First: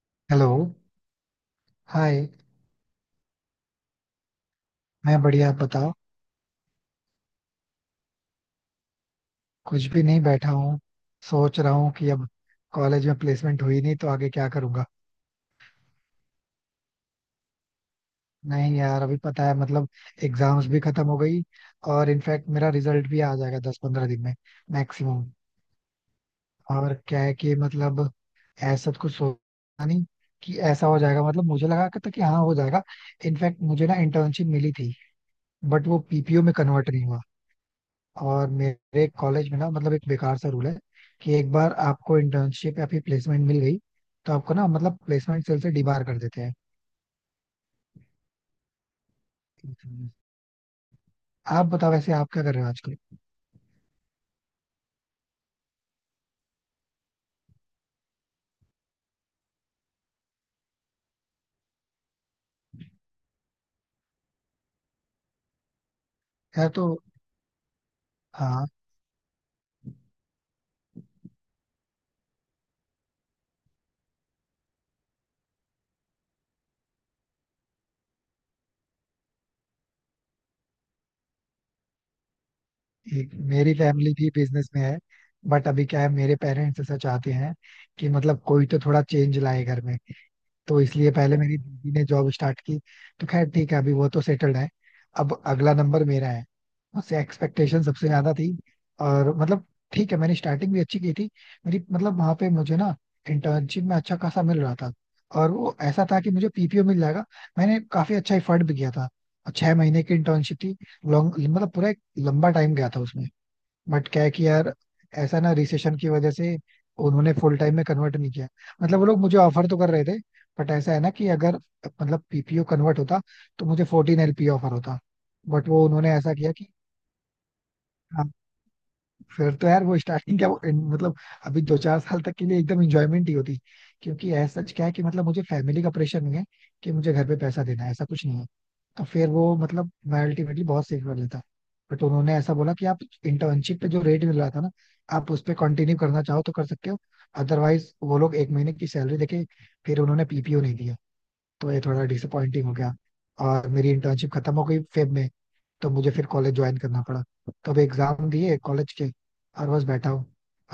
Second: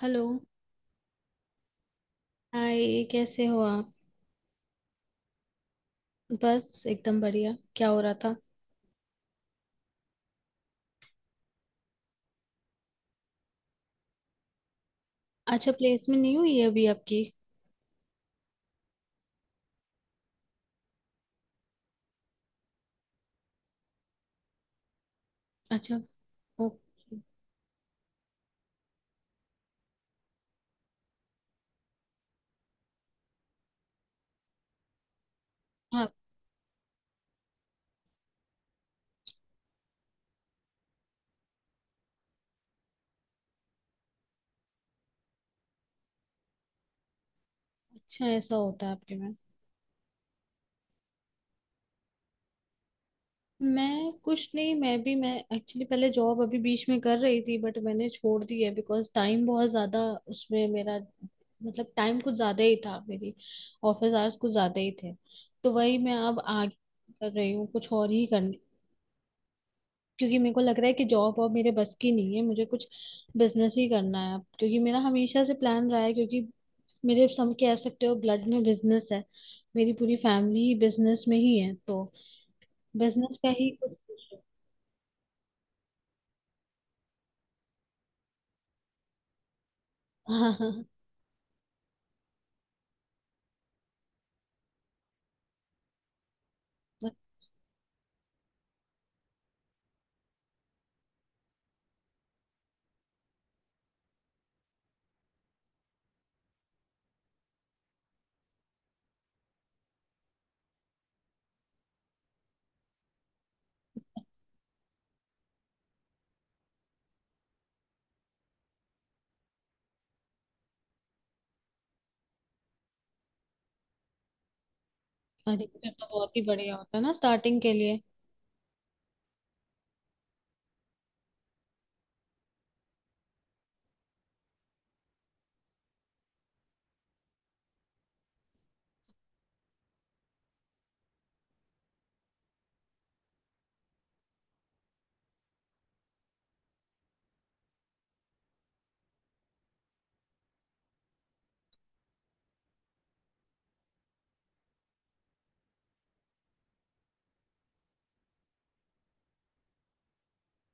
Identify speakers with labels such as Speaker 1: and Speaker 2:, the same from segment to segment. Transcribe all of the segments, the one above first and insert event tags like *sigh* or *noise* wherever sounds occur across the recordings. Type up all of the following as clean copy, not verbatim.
Speaker 1: Hello.
Speaker 2: Hello. Hi.
Speaker 1: Hi, कैसे हो आप?
Speaker 2: मैं बढ़िया, आप बताओ।
Speaker 1: बस एकदम बढ़िया, क्या हो रहा था?
Speaker 2: कुछ भी नहीं, बैठा हूँ। सोच रहा हूँ कि अब कॉलेज में प्लेसमेंट हुई नहीं तो आगे क्या करूँगा।
Speaker 1: अच्छा, प्लेसमेंट नहीं हुई है अभी आपकी?
Speaker 2: नहीं यार, अभी पता है, मतलब एग्जाम्स भी खत्म हो गई। और इनफैक्ट मेरा रिजल्ट भी आ जाएगा 10 15 दिन में मैक्सिमम।
Speaker 1: अच्छा।
Speaker 2: और
Speaker 1: ओके।
Speaker 2: क्या है कि मतलब ऐसा तो कुछ सोचा नहीं कि ऐसा हो जाएगा। मतलब मुझे लगा कि था कि हाँ हो जाएगा। इनफैक्ट मुझे ना इंटर्नशिप मिली थी बट वो
Speaker 1: हाँ,
Speaker 2: पीपीओ में कन्वर्ट नहीं हुआ। और मेरे कॉलेज में ना, मतलब एक बेकार सा रूल है कि एक बार आपको इंटर्नशिप या फिर प्लेसमेंट मिल गई तो आपको ना, मतलब प्लेसमेंट सेल से डिबार कर देते हैं।
Speaker 1: अच्छा ऐसा होता है आपके में?
Speaker 2: आप बताओ, वैसे आप क्या कर रहे हो आजकल।
Speaker 1: मैं कुछ नहीं, मैं एक्चुअली पहले जॉब अभी बीच में कर रही थी बट मैंने छोड़ दी है बिकॉज टाइम बहुत ज़्यादा उसमें मेरा टाइम कुछ ज़्यादा ही था मेरी। ऑफिस आवर्स कुछ ज़्यादा ही थे, तो वही मैं अब
Speaker 2: यार
Speaker 1: आगे
Speaker 2: तो।
Speaker 1: कर रही हूँ कुछ और ही करने।
Speaker 2: हाँ,
Speaker 1: क्योंकि मेरे को लग रहा है कि जॉब और मेरे बस की नहीं है, मुझे कुछ बिजनेस ही करना है अब। क्योंकि मेरा हमेशा से प्लान रहा है, क्योंकि मेरे, सब कह सकते हो, ब्लड में बिजनेस है। मेरी पूरी फैमिली बिजनेस में ही है, तो
Speaker 2: एक
Speaker 1: बिजनेस का ही
Speaker 2: मेरी
Speaker 1: कुछ।
Speaker 2: फैमिली भी बिजनेस में है। बट अभी क्या है, मेरे पेरेंट्स ऐसा चाहते हैं कि मतलब कोई तो थोड़ा चेंज लाए घर में।
Speaker 1: हाँ,
Speaker 2: तो
Speaker 1: हाँ,
Speaker 2: इसलिए पहले मेरी दीदी ने जॉब स्टार्ट की। तो खैर ठीक है, अभी वो तो सेटल्ड है। अब अगला नंबर मेरा है।
Speaker 1: हाँ।
Speaker 2: उससे
Speaker 1: *laughs*
Speaker 2: एक्सपेक्टेशन सबसे ज्यादा थी। और मतलब ठीक है, मैंने स्टार्टिंग भी अच्छी की थी। मेरी, मतलब वहां पे मुझे ना इंटर्नशिप में अच्छा खासा मिल रहा था, और वो ऐसा था कि मुझे पीपीओ मिल जाएगा। मैंने काफी अच्छा एफर्ट भी किया था। और 6 महीने की इंटर्नशिप थी, लॉन्ग, मतलब पूरा एक लंबा टाइम गया था उसमें। बट क्या है कि यार ऐसा ना रिसेशन की वजह से उन्होंने फुल टाइम में कन्वर्ट नहीं किया। मतलब वो लोग मुझे ऑफर तो कर रहे थे, बट ऐसा है ना कि अगर मतलब पीपीओ कन्वर्ट होता तो मुझे 14 LPA ऑफर होता।
Speaker 1: अरे
Speaker 2: बट वो
Speaker 1: फिर तो
Speaker 2: उन्होंने ऐसा
Speaker 1: बहुत ही
Speaker 2: किया कि
Speaker 1: बढ़िया होता है ना स्टार्टिंग के लिए।
Speaker 2: हाँ, फिर तो यार वो स्टार्टिंग क्या, वो मतलब अभी दो चार साल तक के लिए एकदम इंजॉयमेंट ही होती। क्योंकि ऐसा सच क्या है कि मतलब मुझे फैमिली का प्रेशर नहीं है कि मुझे घर पे पैसा देना है, ऐसा कुछ नहीं है। तो फिर वो, मतलब मैं अल्टीमेटली बहुत सेव कर लेता। बट उन्होंने ऐसा बोला कि आप इंटर्नशिप पे जो रेट मिल रहा था ना, आप उस पर कंटिन्यू करना चाहो तो कर सकते हो, अदरवाइज वो लोग एक महीने की सैलरी देके। फिर उन्होंने पीपीओ नहीं दिया, तो ये थोड़ा डिसअपॉइंटिंग हो गया। और मेरी इंटर्नशिप खत्म हो गई फेब में। तो मुझे फिर कॉलेज ज्वाइन करना पड़ा। तब एग्जाम दिए कॉलेज के, और बस बैठा हूँ।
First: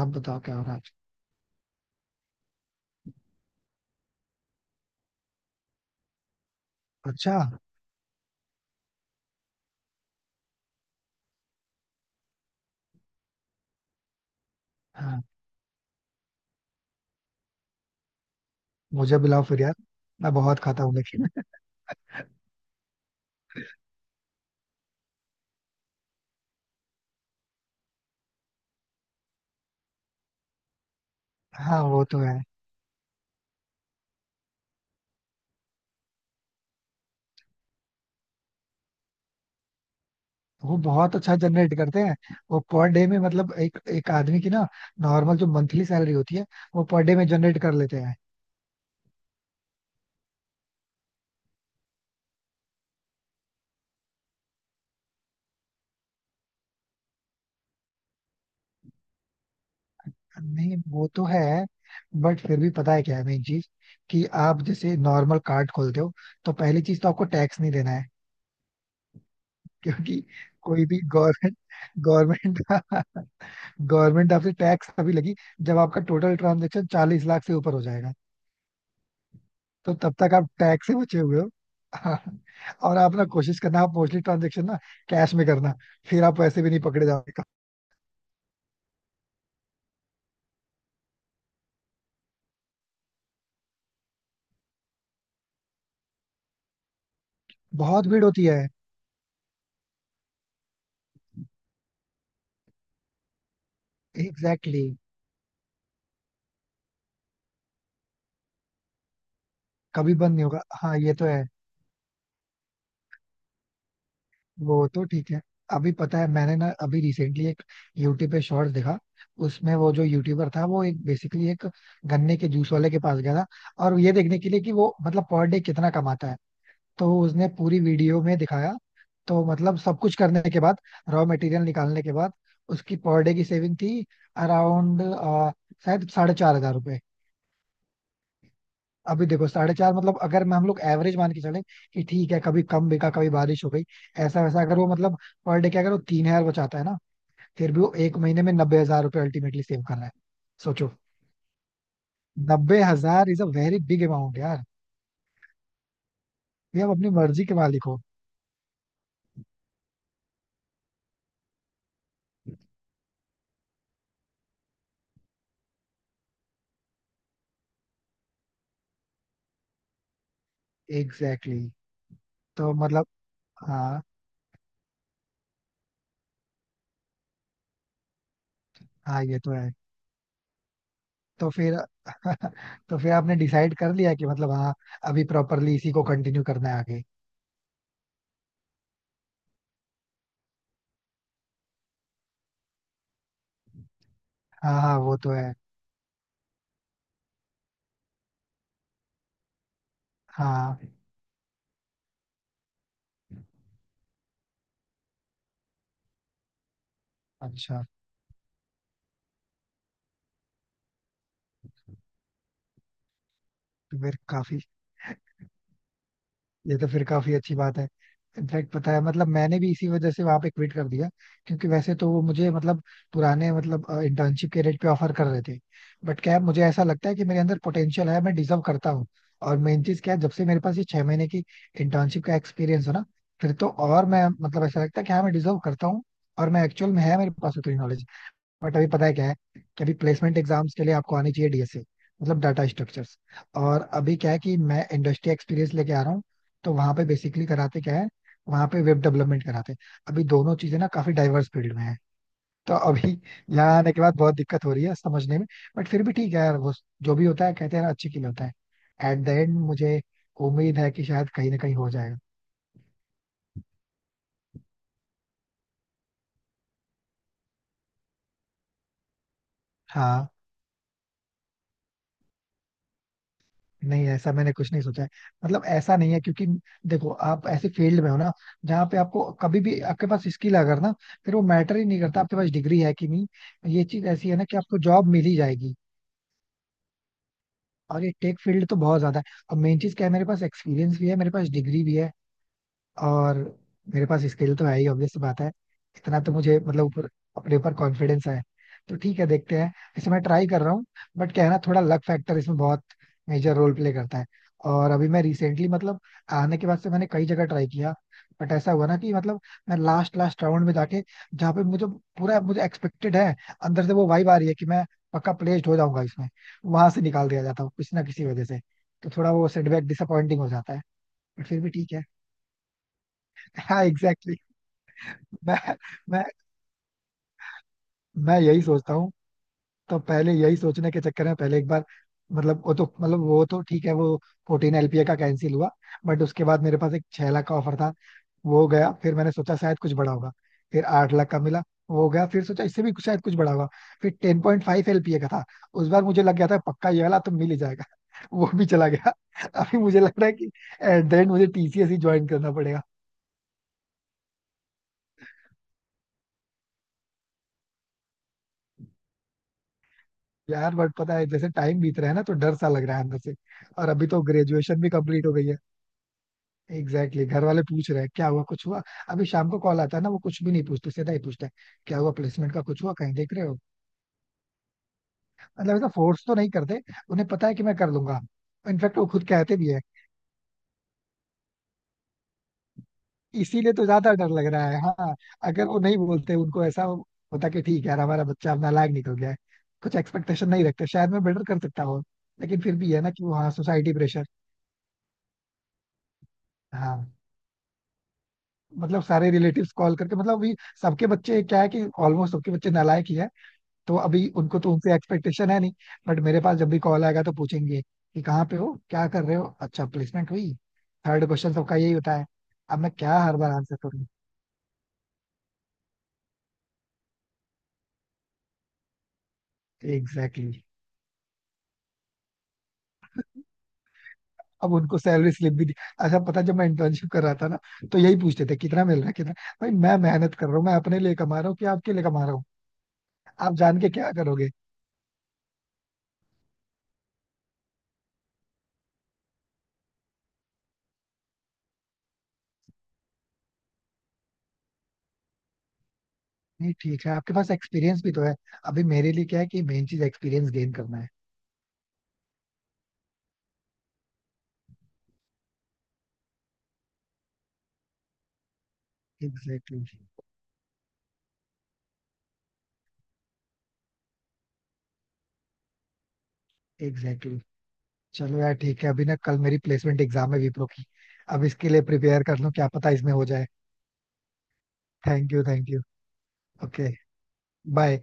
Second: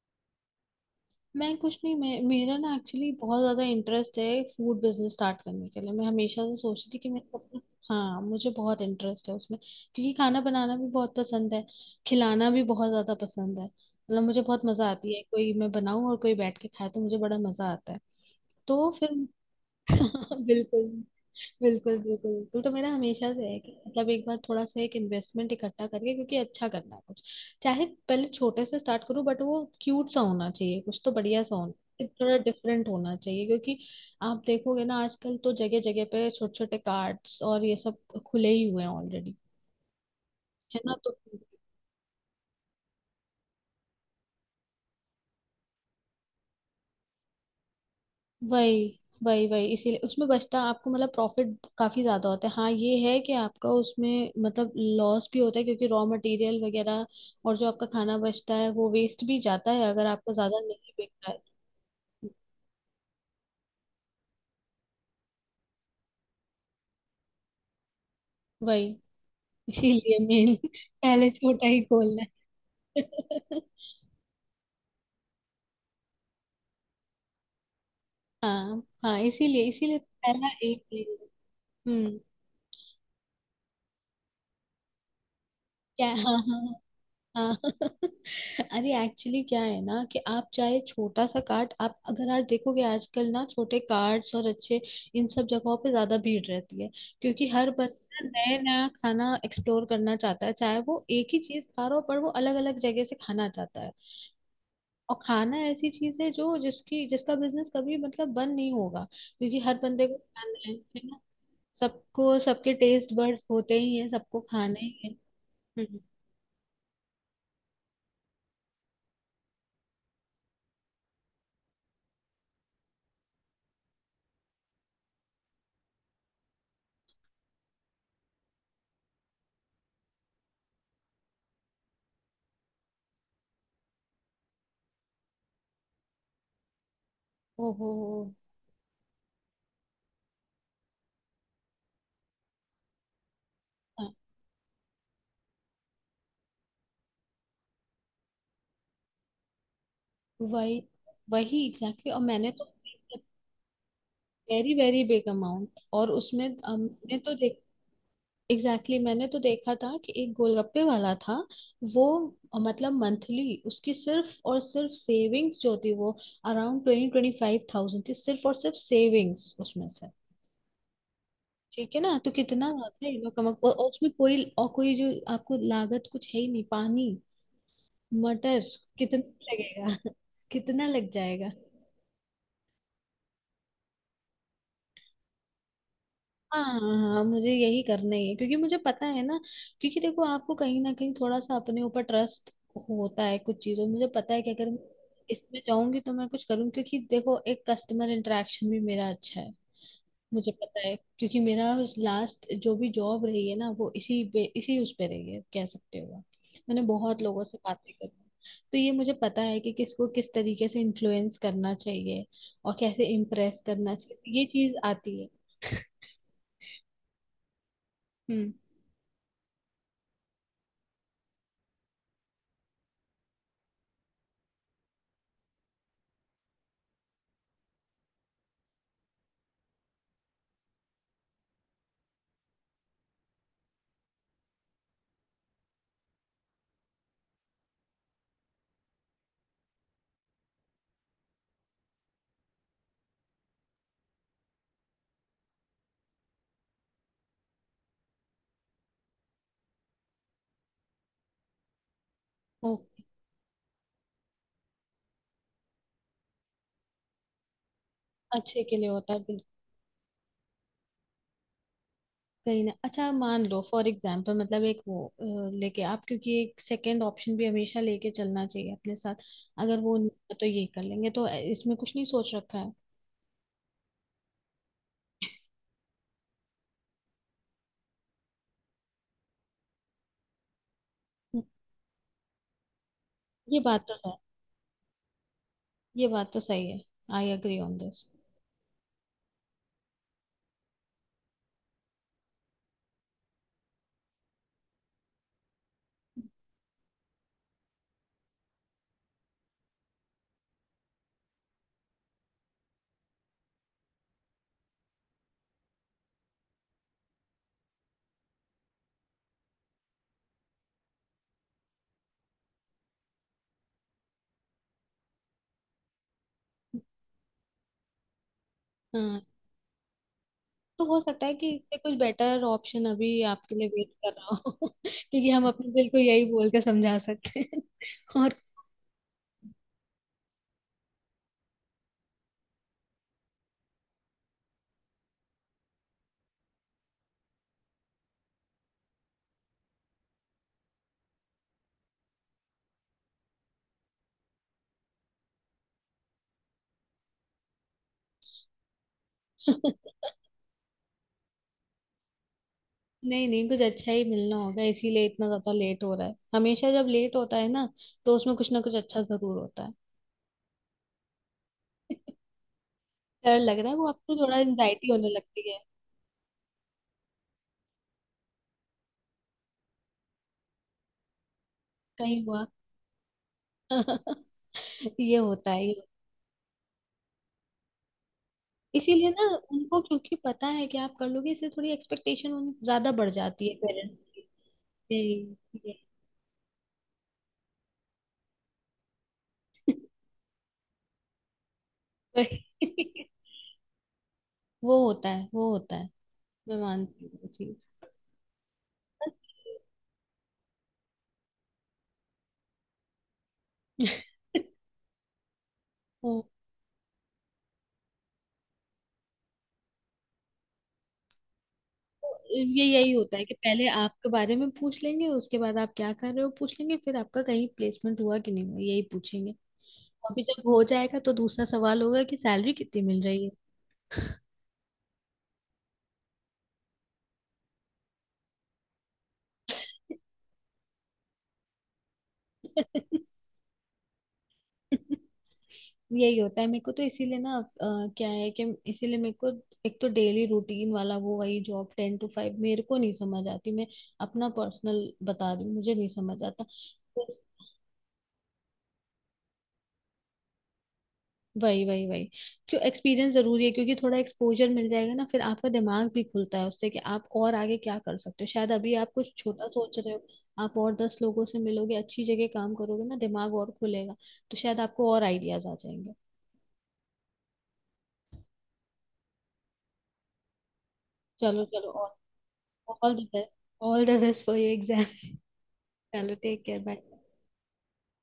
Speaker 2: आप बताओ क्या हो रहा है आज?
Speaker 1: मैं कुछ नहीं, मैं मेरा ना एक्चुअली बहुत ज्यादा इंटरेस्ट है फूड बिजनेस स्टार्ट करने के लिए। मैं हमेशा से सोचती थी कि मैं
Speaker 2: अच्छा।
Speaker 1: अपना, हाँ मुझे बहुत इंटरेस्ट है उसमें क्योंकि खाना बनाना भी बहुत पसंद है। खिलाना भी बहुत ज्यादा पसंद है, मतलब मुझे बहुत मजा आती
Speaker 2: हाँ,
Speaker 1: है, कोई मैं बनाऊं और कोई बैठ के खाए तो मुझे बड़ा मजा आता है। तो
Speaker 2: मुझे
Speaker 1: फिर,
Speaker 2: बुलाओ फिर यार,
Speaker 1: *laughs*
Speaker 2: मैं बहुत खाता
Speaker 1: बिल्कुल,
Speaker 2: हूँ लेकिन।
Speaker 1: बिल्कुल, बिल्कुल, बिल्कुल तो मेरा हमेशा से है कि मतलब एक बार थोड़ा सा एक इन्वेस्टमेंट इकट्ठा करके, क्योंकि अच्छा करना है कुछ। चाहे पहले छोटे से स्टार्ट करूं, बट वो क्यूट सा होना चाहिए कुछ, तो बढ़िया सा
Speaker 2: हाँ वो
Speaker 1: होना,
Speaker 2: तो
Speaker 1: थोड़ा
Speaker 2: है,
Speaker 1: डिफरेंट होना चाहिए। क्योंकि आप देखोगे ना, आजकल तो जगह जगह पे छोटे छोटे कार्ड्स और ये सब खुले ही हुए हैं ऑलरेडी।
Speaker 2: वो
Speaker 1: है ना? तो
Speaker 2: बहुत अच्छा जनरेट करते हैं। वो पर डे में, मतलब एक एक आदमी की ना नॉर्मल जो मंथली सैलरी होती है, वो पर डे में जनरेट कर लेते हैं।
Speaker 1: वही, वही, वही, इसीलिए उसमें बचता आपको, मतलब प्रॉफिट काफी ज्यादा होता है। हाँ ये है कि आपका उसमें मतलब लॉस भी होता है क्योंकि रॉ मटेरियल वगैरह, और जो आपका खाना बचता है वो वेस्ट भी जाता है अगर आपका ज्यादा
Speaker 2: नहीं
Speaker 1: नहीं
Speaker 2: वो
Speaker 1: बिक
Speaker 2: तो
Speaker 1: रहा है।
Speaker 2: है, बट फिर भी पता है क्या है मेन चीज, कि आप जैसे नॉर्मल कार्ड खोलते हो तो पहली चीज तो आपको टैक्स नहीं देना है।
Speaker 1: वही, इसीलिए
Speaker 2: क्योंकि
Speaker 1: मेन *laughs*
Speaker 2: कोई भी
Speaker 1: पहले
Speaker 2: गवर्नमेंट
Speaker 1: छोटा ही खोलना
Speaker 2: गवर्नमेंट
Speaker 1: है। *laughs*
Speaker 2: गवर्नमेंट *laughs* आपसे टैक्स तभी लगी जब आपका टोटल ट्रांजेक्शन 40 लाख से ऊपर हो जाएगा।
Speaker 1: हाँ, हाँ, इसीलिए
Speaker 2: तो
Speaker 1: इसीलिए
Speaker 2: तब तक
Speaker 1: पहला
Speaker 2: आप
Speaker 1: एक
Speaker 2: टैक्स से
Speaker 1: ही-
Speaker 2: बचे हुए हो। हाँ,
Speaker 1: हम्म।
Speaker 2: और आप ना कोशिश करना, आप मोस्टली ट्रांजेक्शन ना कैश में करना।
Speaker 1: क्या?
Speaker 2: फिर
Speaker 1: हाँ, हाँ,
Speaker 2: आप पैसे भी
Speaker 1: हाँ।
Speaker 2: नहीं पकड़े जाओगे।
Speaker 1: हाँ। *laughs* अरे एक्चुअली क्या है ना कि आप चाहे छोटा सा कार्ट, आप अगर आज देखोगे आजकल ना, छोटे कार्ट्स और अच्छे इन सब जगहों पे ज्यादा भीड़ रहती है। क्योंकि हर
Speaker 2: बहुत भीड़
Speaker 1: बच्चा
Speaker 2: होती
Speaker 1: नया
Speaker 2: है।
Speaker 1: नया खाना एक्सप्लोर करना चाहता है, चाहे वो एक ही चीज खा रहा हो पर वो अलग अलग जगह से खाना चाहता है।
Speaker 2: Exactly exactly.
Speaker 1: और खाना ऐसी चीज है जो, जिसकी जिसका बिजनेस कभी मतलब बंद नहीं होगा, क्योंकि हर बंदे
Speaker 2: कभी
Speaker 1: को
Speaker 2: बंद नहीं
Speaker 1: खाना
Speaker 2: होगा,
Speaker 1: है।
Speaker 2: हाँ
Speaker 1: है
Speaker 2: ये
Speaker 1: ना?
Speaker 2: तो है।
Speaker 1: सबको, सबके टेस्ट बड्स होते ही हैं, सबको खाने
Speaker 2: वो
Speaker 1: ही
Speaker 2: तो
Speaker 1: हैं।
Speaker 2: ठीक है। अभी
Speaker 1: हम्म।
Speaker 2: पता है, मैंने ना अभी रिसेंटली एक यूट्यूब पे शॉर्ट्स देखा। उसमें वो जो यूट्यूबर था, वो एक, बेसिकली एक गन्ने के जूस वाले के पास गया था, और ये देखने के लिए कि वो मतलब पर डे कितना कमाता है। तो उसने पूरी वीडियो में दिखाया। तो मतलब सब कुछ करने के बाद, रॉ मटेरियल निकालने के बाद, उसकी पर डे की सेविंग थी अराउंड शायद 4,500 रुपए।
Speaker 1: ओहो।
Speaker 2: अभी देखो 4.5, मतलब अगर मैं हम लोग एवरेज मान के चले कि ठीक है कभी कम बिका कभी बारिश हो गई
Speaker 1: हाँ।
Speaker 2: ऐसा वैसा, अगर वो मतलब पर डे के अगर वो 3,000 बचाता है ना, फिर भी वो एक महीने में 90,000 रुपये अल्टीमेटली सेव कर रहा है।
Speaker 1: वही,
Speaker 2: सोचो,
Speaker 1: वही, एग्जैक्टली exactly, और मैंने तो,
Speaker 2: 90,000 is a very big amount यार।
Speaker 1: Very very big amount. और उसमें
Speaker 2: ये आप अपनी
Speaker 1: मैंने तो
Speaker 2: मर्जी
Speaker 1: देख,
Speaker 2: के मालिक हो।
Speaker 1: एग्जैक्टली exactly, मैंने तो देखा था कि एक गोलगप्पे वाला था, वो मतलब मंथली उसकी सिर्फ और सिर्फ सेविंग्स जो थी वो अराउंड 25,000 थी, सिर्फ और सिर्फ सेविंग्स उसमें से।
Speaker 2: Exactly exactly.
Speaker 1: ठीक है ना? तो कितना
Speaker 2: तो
Speaker 1: आता
Speaker 2: मतलब
Speaker 1: है ये लोग कमा, और
Speaker 2: हाँ,
Speaker 1: उसमें कोई और, कोई जो आपको लागत कुछ है ही नहीं, पानी मटर कितना
Speaker 2: हाँ ये तो है।
Speaker 1: लगेगा, *laughs* कितना लग
Speaker 2: तो
Speaker 1: जाएगा?
Speaker 2: फिर *laughs* तो फिर आपने डिसाइड कर लिया कि मतलब हाँ अभी प्रॉपरली इसी को कंटिन्यू
Speaker 1: हाँ,
Speaker 2: करना है आगे।
Speaker 1: हाँ मुझे यही करना ही है, क्योंकि मुझे पता है ना, क्योंकि देखो, आपको कहीं ना कहीं थोड़ा सा अपने ऊपर ट्रस्ट होता है कुछ चीजों में। मुझे पता है कि अगर मैं
Speaker 2: हाँ हाँ वो तो है।
Speaker 1: इसमें जाऊंगी तो मैं कुछ करूँ, क्योंकि देखो एक कस्टमर इंटरेक्शन भी मेरा अच्छा है। मुझे
Speaker 2: हाँ।
Speaker 1: पता है क्योंकि मेरा लास्ट जो भी जॉब रही है ना वो इसी पे, इसी उस पे रही है, कह सकते हो आप। मैंने बहुत लोगों से
Speaker 2: अच्छा।
Speaker 1: बातें करी हैं। तो ये मुझे पता है कि किसको किस तरीके से इन्फ्लुएंस करना चाहिए और कैसे इम्प्रेस करना
Speaker 2: तो फिर
Speaker 1: चाहिए, ये
Speaker 2: काफी
Speaker 1: चीज आती है।
Speaker 2: ये तो फिर काफी अच्छी बात है। इनफैक्ट पता है, मतलब मैंने भी इसी वजह से वहां पे क्विट कर दिया। क्योंकि वैसे तो वो मुझे, मतलब पुराने, मतलब इंटर्नशिप के रेट पे ऑफर कर रहे थे। बट क्या है, मुझे ऐसा लगता है कि मेरे अंदर पोटेंशियल है, मैं डिजर्व करता हूँ। और मेन चीज क्या है, जब से मेरे पास ये 6 महीने की इंटर्नशिप का एक्सपीरियंस हो ना, फिर तो। और मैं, मतलब ऐसा लगता है कि हाँ मैं डिजर्व करता हूँ, और मैं एक्चुअल में है मेरे पास उतनी नॉलेज। बट अभी पता है क्या है कि अभी प्लेसमेंट एग्जाम्स के लिए आपको आनी चाहिए डीएसए, मतलब डाटा स्ट्रक्चर्स। और अभी क्या है कि मैं इंडस्ट्री एक्सपीरियंस लेके आ रहा हूँ, तो वहां पे बेसिकली कराते क्या है, वहां पे वेब डेवलपमेंट कराते हैं। अभी दोनों चीजें ना काफी डाइवर्स फील्ड में है। तो
Speaker 1: हम्म।
Speaker 2: अभी *laughs* यहाँ आने के बाद बहुत दिक्कत हो रही है समझने में। बट फिर भी ठीक है यार, वो जो भी होता है कहते हैं ना अच्छे के लिए होता है।
Speaker 1: अच्छे के लिए होता है
Speaker 2: एट द
Speaker 1: बिल्कुल।
Speaker 2: एंड मुझे उम्मीद है कि शायद कहीं ना कहीं हो जाएगा।
Speaker 1: कहीं ना, अच्छा मान लो फॉर एग्जाम्पल, मतलब एक वो लेके आप, क्योंकि एक सेकेंड ऑप्शन भी हमेशा लेके चलना चाहिए अपने साथ, अगर वो नहीं
Speaker 2: हाँ।
Speaker 1: हुआ तो ये कर लेंगे, तो इसमें कुछ नहीं सोच रखा है?
Speaker 2: नहीं ऐसा मैंने कुछ नहीं सोचा है, मतलब ऐसा नहीं है। क्योंकि देखो, आप ऐसे फील्ड में हो ना जहाँ पे आपको कभी भी आपके पास स्किल अगर ना, फिर
Speaker 1: हम्म,
Speaker 2: वो मैटर ही नहीं करता आपके पास डिग्री है कि नहीं।
Speaker 1: ये बात
Speaker 2: ये
Speaker 1: तो
Speaker 2: चीज
Speaker 1: है।
Speaker 2: ऐसी है ना कि आपको जॉब मिल ही जाएगी।
Speaker 1: ये बात तो सही है, आई एग्री ऑन दिस।
Speaker 2: और ये टेक फील्ड तो बहुत ज्यादा है, और मेन चीज क्या है, मेरे पास एक्सपीरियंस भी है, मेरे पास डिग्री भी है, और मेरे पास स्किल तो है ही, ऑब्वियस बात है। इतना तो मुझे मतलब ऊपर अपने ऊपर कॉन्फिडेंस है। तो ठीक है, देखते हैं। वैसे मैं ट्राई कर रहा हूँ, बट क्या है ना, थोड़ा लक फैक्टर इसमें बहुत मेजर रोल प्ले करता है। और अभी मैं रिसेंटली, मतलब आने के बाद से मैंने कई जगह ट्राई किया। बट ऐसा हुआ ना कि मतलब मैं लास्ट लास्ट राउंड में जाके, जहाँ पे मुझे पूरा मुझे एक्सपेक्टेड है, अंदर से वो वाइब आ रही है कि मैं पक्का प्लेस्ड हो जाऊंगा इसमें, वहां से निकाल दिया जाता हूँ किसी ना किसी वजह से। तो
Speaker 1: हाँ,
Speaker 2: थोड़ा वो सेटबैक डिसअपॉइंटिंग हो जाता है।
Speaker 1: तो हो सकता है
Speaker 2: बट
Speaker 1: कि
Speaker 2: फिर भी
Speaker 1: इससे
Speaker 2: ठीक
Speaker 1: कुछ
Speaker 2: है।
Speaker 1: बेटर ऑप्शन अभी आपके लिए
Speaker 2: *laughs* हाँ
Speaker 1: वेट कर रहा
Speaker 2: एग्जैक्टली।
Speaker 1: हो, *laughs* क्योंकि हम
Speaker 2: मैं
Speaker 1: अपने दिल को यही
Speaker 2: मैं
Speaker 1: बोल के समझा सकते हैं। *laughs* और,
Speaker 2: मैं यही सोचता हूँ। तो पहले यही सोचने के चक्कर में पहले एक बार मतलब, वो तो मतलब वो तो ठीक है, वो 14 LPA का कैंसिल हुआ। बट उसके बाद मेरे पास एक 6 लाख का ऑफर था। वो गया, फिर मैंने सोचा शायद कुछ बड़ा होगा। फिर 8 लाख का मिला। वो गया, फिर सोचा इससे भी शायद कुछ बड़ा होगा। फिर 10.5 LPA का था। उस बार मुझे लग गया था पक्का ये वाला तो मिल ही जाएगा। *laughs* वो भी चला गया। अभी मुझे लग रहा है कि एट द एंड मुझे टीसीएस ही ज्वाइन करना पड़ेगा।
Speaker 1: नहीं नहीं, कुछ अच्छा ही मिलना होगा इसीलिए इतना ज्यादा लेट हो रहा है। हमेशा जब लेट होता है ना, तो उसमें कुछ ना कुछ अच्छा जरूर होता है।
Speaker 2: यार बट पता है जैसे टाइम बीत रहा है ना, तो डर सा लग रहा है अंदर से।
Speaker 1: डर लग रहा है? वो
Speaker 2: और अभी
Speaker 1: आपको
Speaker 2: तो
Speaker 1: थोड़ा
Speaker 2: ग्रेजुएशन भी
Speaker 1: एंजाइटी होने
Speaker 2: कंप्लीट हो गई
Speaker 1: लगती
Speaker 2: है।
Speaker 1: है।
Speaker 2: Exactly exactly. घर वाले पूछ रहे हैं क्या हुआ, कुछ हुआ। अभी शाम को कॉल आता है ना, वो कुछ भी नहीं पूछते, सीधा ही पूछते हैं क्या हुआ
Speaker 1: कहीं हुआ,
Speaker 2: प्लेसमेंट का, कुछ हुआ, कहीं देख रहे हो।
Speaker 1: *laughs* ये होता है, ये
Speaker 2: मतलब ऐसा
Speaker 1: होता
Speaker 2: फोर्स तो नहीं करते, उन्हें पता है कि मैं कर लूंगा।
Speaker 1: है।
Speaker 2: इनफैक्ट वो
Speaker 1: इसीलिए ना,
Speaker 2: खुद कहते भी
Speaker 1: उनको
Speaker 2: है।
Speaker 1: क्योंकि पता है कि आप कर लोगे, इससे थोड़ी एक्सपेक्टेशन उन ज्यादा बढ़ जाती है
Speaker 2: इसीलिए तो
Speaker 1: पेरेंट्स
Speaker 2: ज्यादा
Speaker 1: की।
Speaker 2: डर लग रहा है, हाँ।
Speaker 1: यही-
Speaker 2: अगर वो
Speaker 1: यही।
Speaker 2: नहीं बोलते उनको ऐसा होता कि ठीक है यार हमारा बच्चा अपना लायक निकल गया है, कुछ एक्सपेक्टेशन नहीं रखते, शायद मैं बेटर कर सकता हूँ।
Speaker 1: *laughs*
Speaker 2: लेकिन फिर भी है
Speaker 1: वही।
Speaker 2: ना कि वो हाँ, सोसाइटी प्रेशर।
Speaker 1: वो होता है, वो होता है, मैं मानती
Speaker 2: हाँ।
Speaker 1: हूँ वो
Speaker 2: मतलब सारे रिलेटिव्स कॉल करके, मतलब अभी सबके बच्चे क्या है कि ऑलमोस्ट सबके बच्चे नालायक ही है। तो
Speaker 1: चीज।
Speaker 2: अभी उनको तो उनसे एक्सपेक्टेशन है नहीं। बट
Speaker 1: *laughs*
Speaker 2: मेरे पास जब भी कॉल आएगा तो पूछेंगे कि कहाँ पे हो, क्या कर रहे हो, अच्छा प्लेसमेंट हुई। थर्ड क्वेश्चन सबका यही होता है।
Speaker 1: ये,
Speaker 2: अब
Speaker 1: यही
Speaker 2: मैं
Speaker 1: होता
Speaker 2: क्या
Speaker 1: है कि
Speaker 2: हर बार
Speaker 1: पहले
Speaker 2: आंसर करूँ।
Speaker 1: आपके बारे में पूछ लेंगे, उसके बाद आप क्या कर रहे हो पूछ लेंगे, फिर आपका कहीं प्लेसमेंट हुआ कि नहीं हुआ यही पूछेंगे। अभी
Speaker 2: एग्जैक्टली
Speaker 1: जब हो
Speaker 2: exactly.
Speaker 1: जाएगा तो दूसरा सवाल होगा कि सैलरी कितनी मिल रही है।
Speaker 2: अब उनको सैलरी स्लिप भी दी- अच्छा पता है, जब मैं इंटर्नशिप कर रहा था ना, तो यही पूछते थे कितना मिल रहा है, कितना। भाई, मैं मेहनत कर रहा हूँ, मैं अपने लिए कमा रहा हूँ कि आपके लिए कमा रहा हूँ,
Speaker 1: *laughs*
Speaker 2: आप जान के क्या करोगे।
Speaker 1: यही होता है मेरे को, तो इसीलिए ना क्या है कि, इसीलिए मेरे को एक तो डेली रूटीन वाला वो वही जॉब 10 to 5 मेरे को नहीं समझ आती। मैं अपना पर्सनल बता रही हूँ, मुझे नहीं समझ आता।
Speaker 2: नहीं ठीक है, आपके पास एक्सपीरियंस भी तो है। अभी मेरे लिए क्या है कि मेन चीज एक्सपीरियंस गेन करना है।
Speaker 1: वही, वही, वही, क्यों एक्सपीरियंस जरूरी है, क्योंकि थोड़ा एक्सपोजर मिल जाएगा ना, फिर आपका दिमाग भी खुलता है उससे कि आप और आगे क्या कर सकते हो। शायद अभी आप कुछ छोटा सोच
Speaker 2: एग्जैक्टली
Speaker 1: रहे
Speaker 2: exactly,
Speaker 1: हो, आप और 10 लोगों से मिलोगे, अच्छी जगह काम करोगे ना, दिमाग और खुलेगा, तो शायद आपको और आइडियाज आ जाएंगे।
Speaker 2: Exactly exactly. चलो यार ठीक है, अभी ना कल मेरी प्लेसमेंट एग्जाम है विप्रो की।
Speaker 1: चलो,
Speaker 2: अब
Speaker 1: चलो
Speaker 2: इसके लिए
Speaker 1: और
Speaker 2: प्रिपेयर कर लूं, क्या पता
Speaker 1: ऑल द
Speaker 2: इसमें हो
Speaker 1: बेस्ट,
Speaker 2: जाए।
Speaker 1: All the best for your exam. *laughs*
Speaker 2: Thank you, thank you.
Speaker 1: चलो, take care, bye.
Speaker 2: Okay. Bye.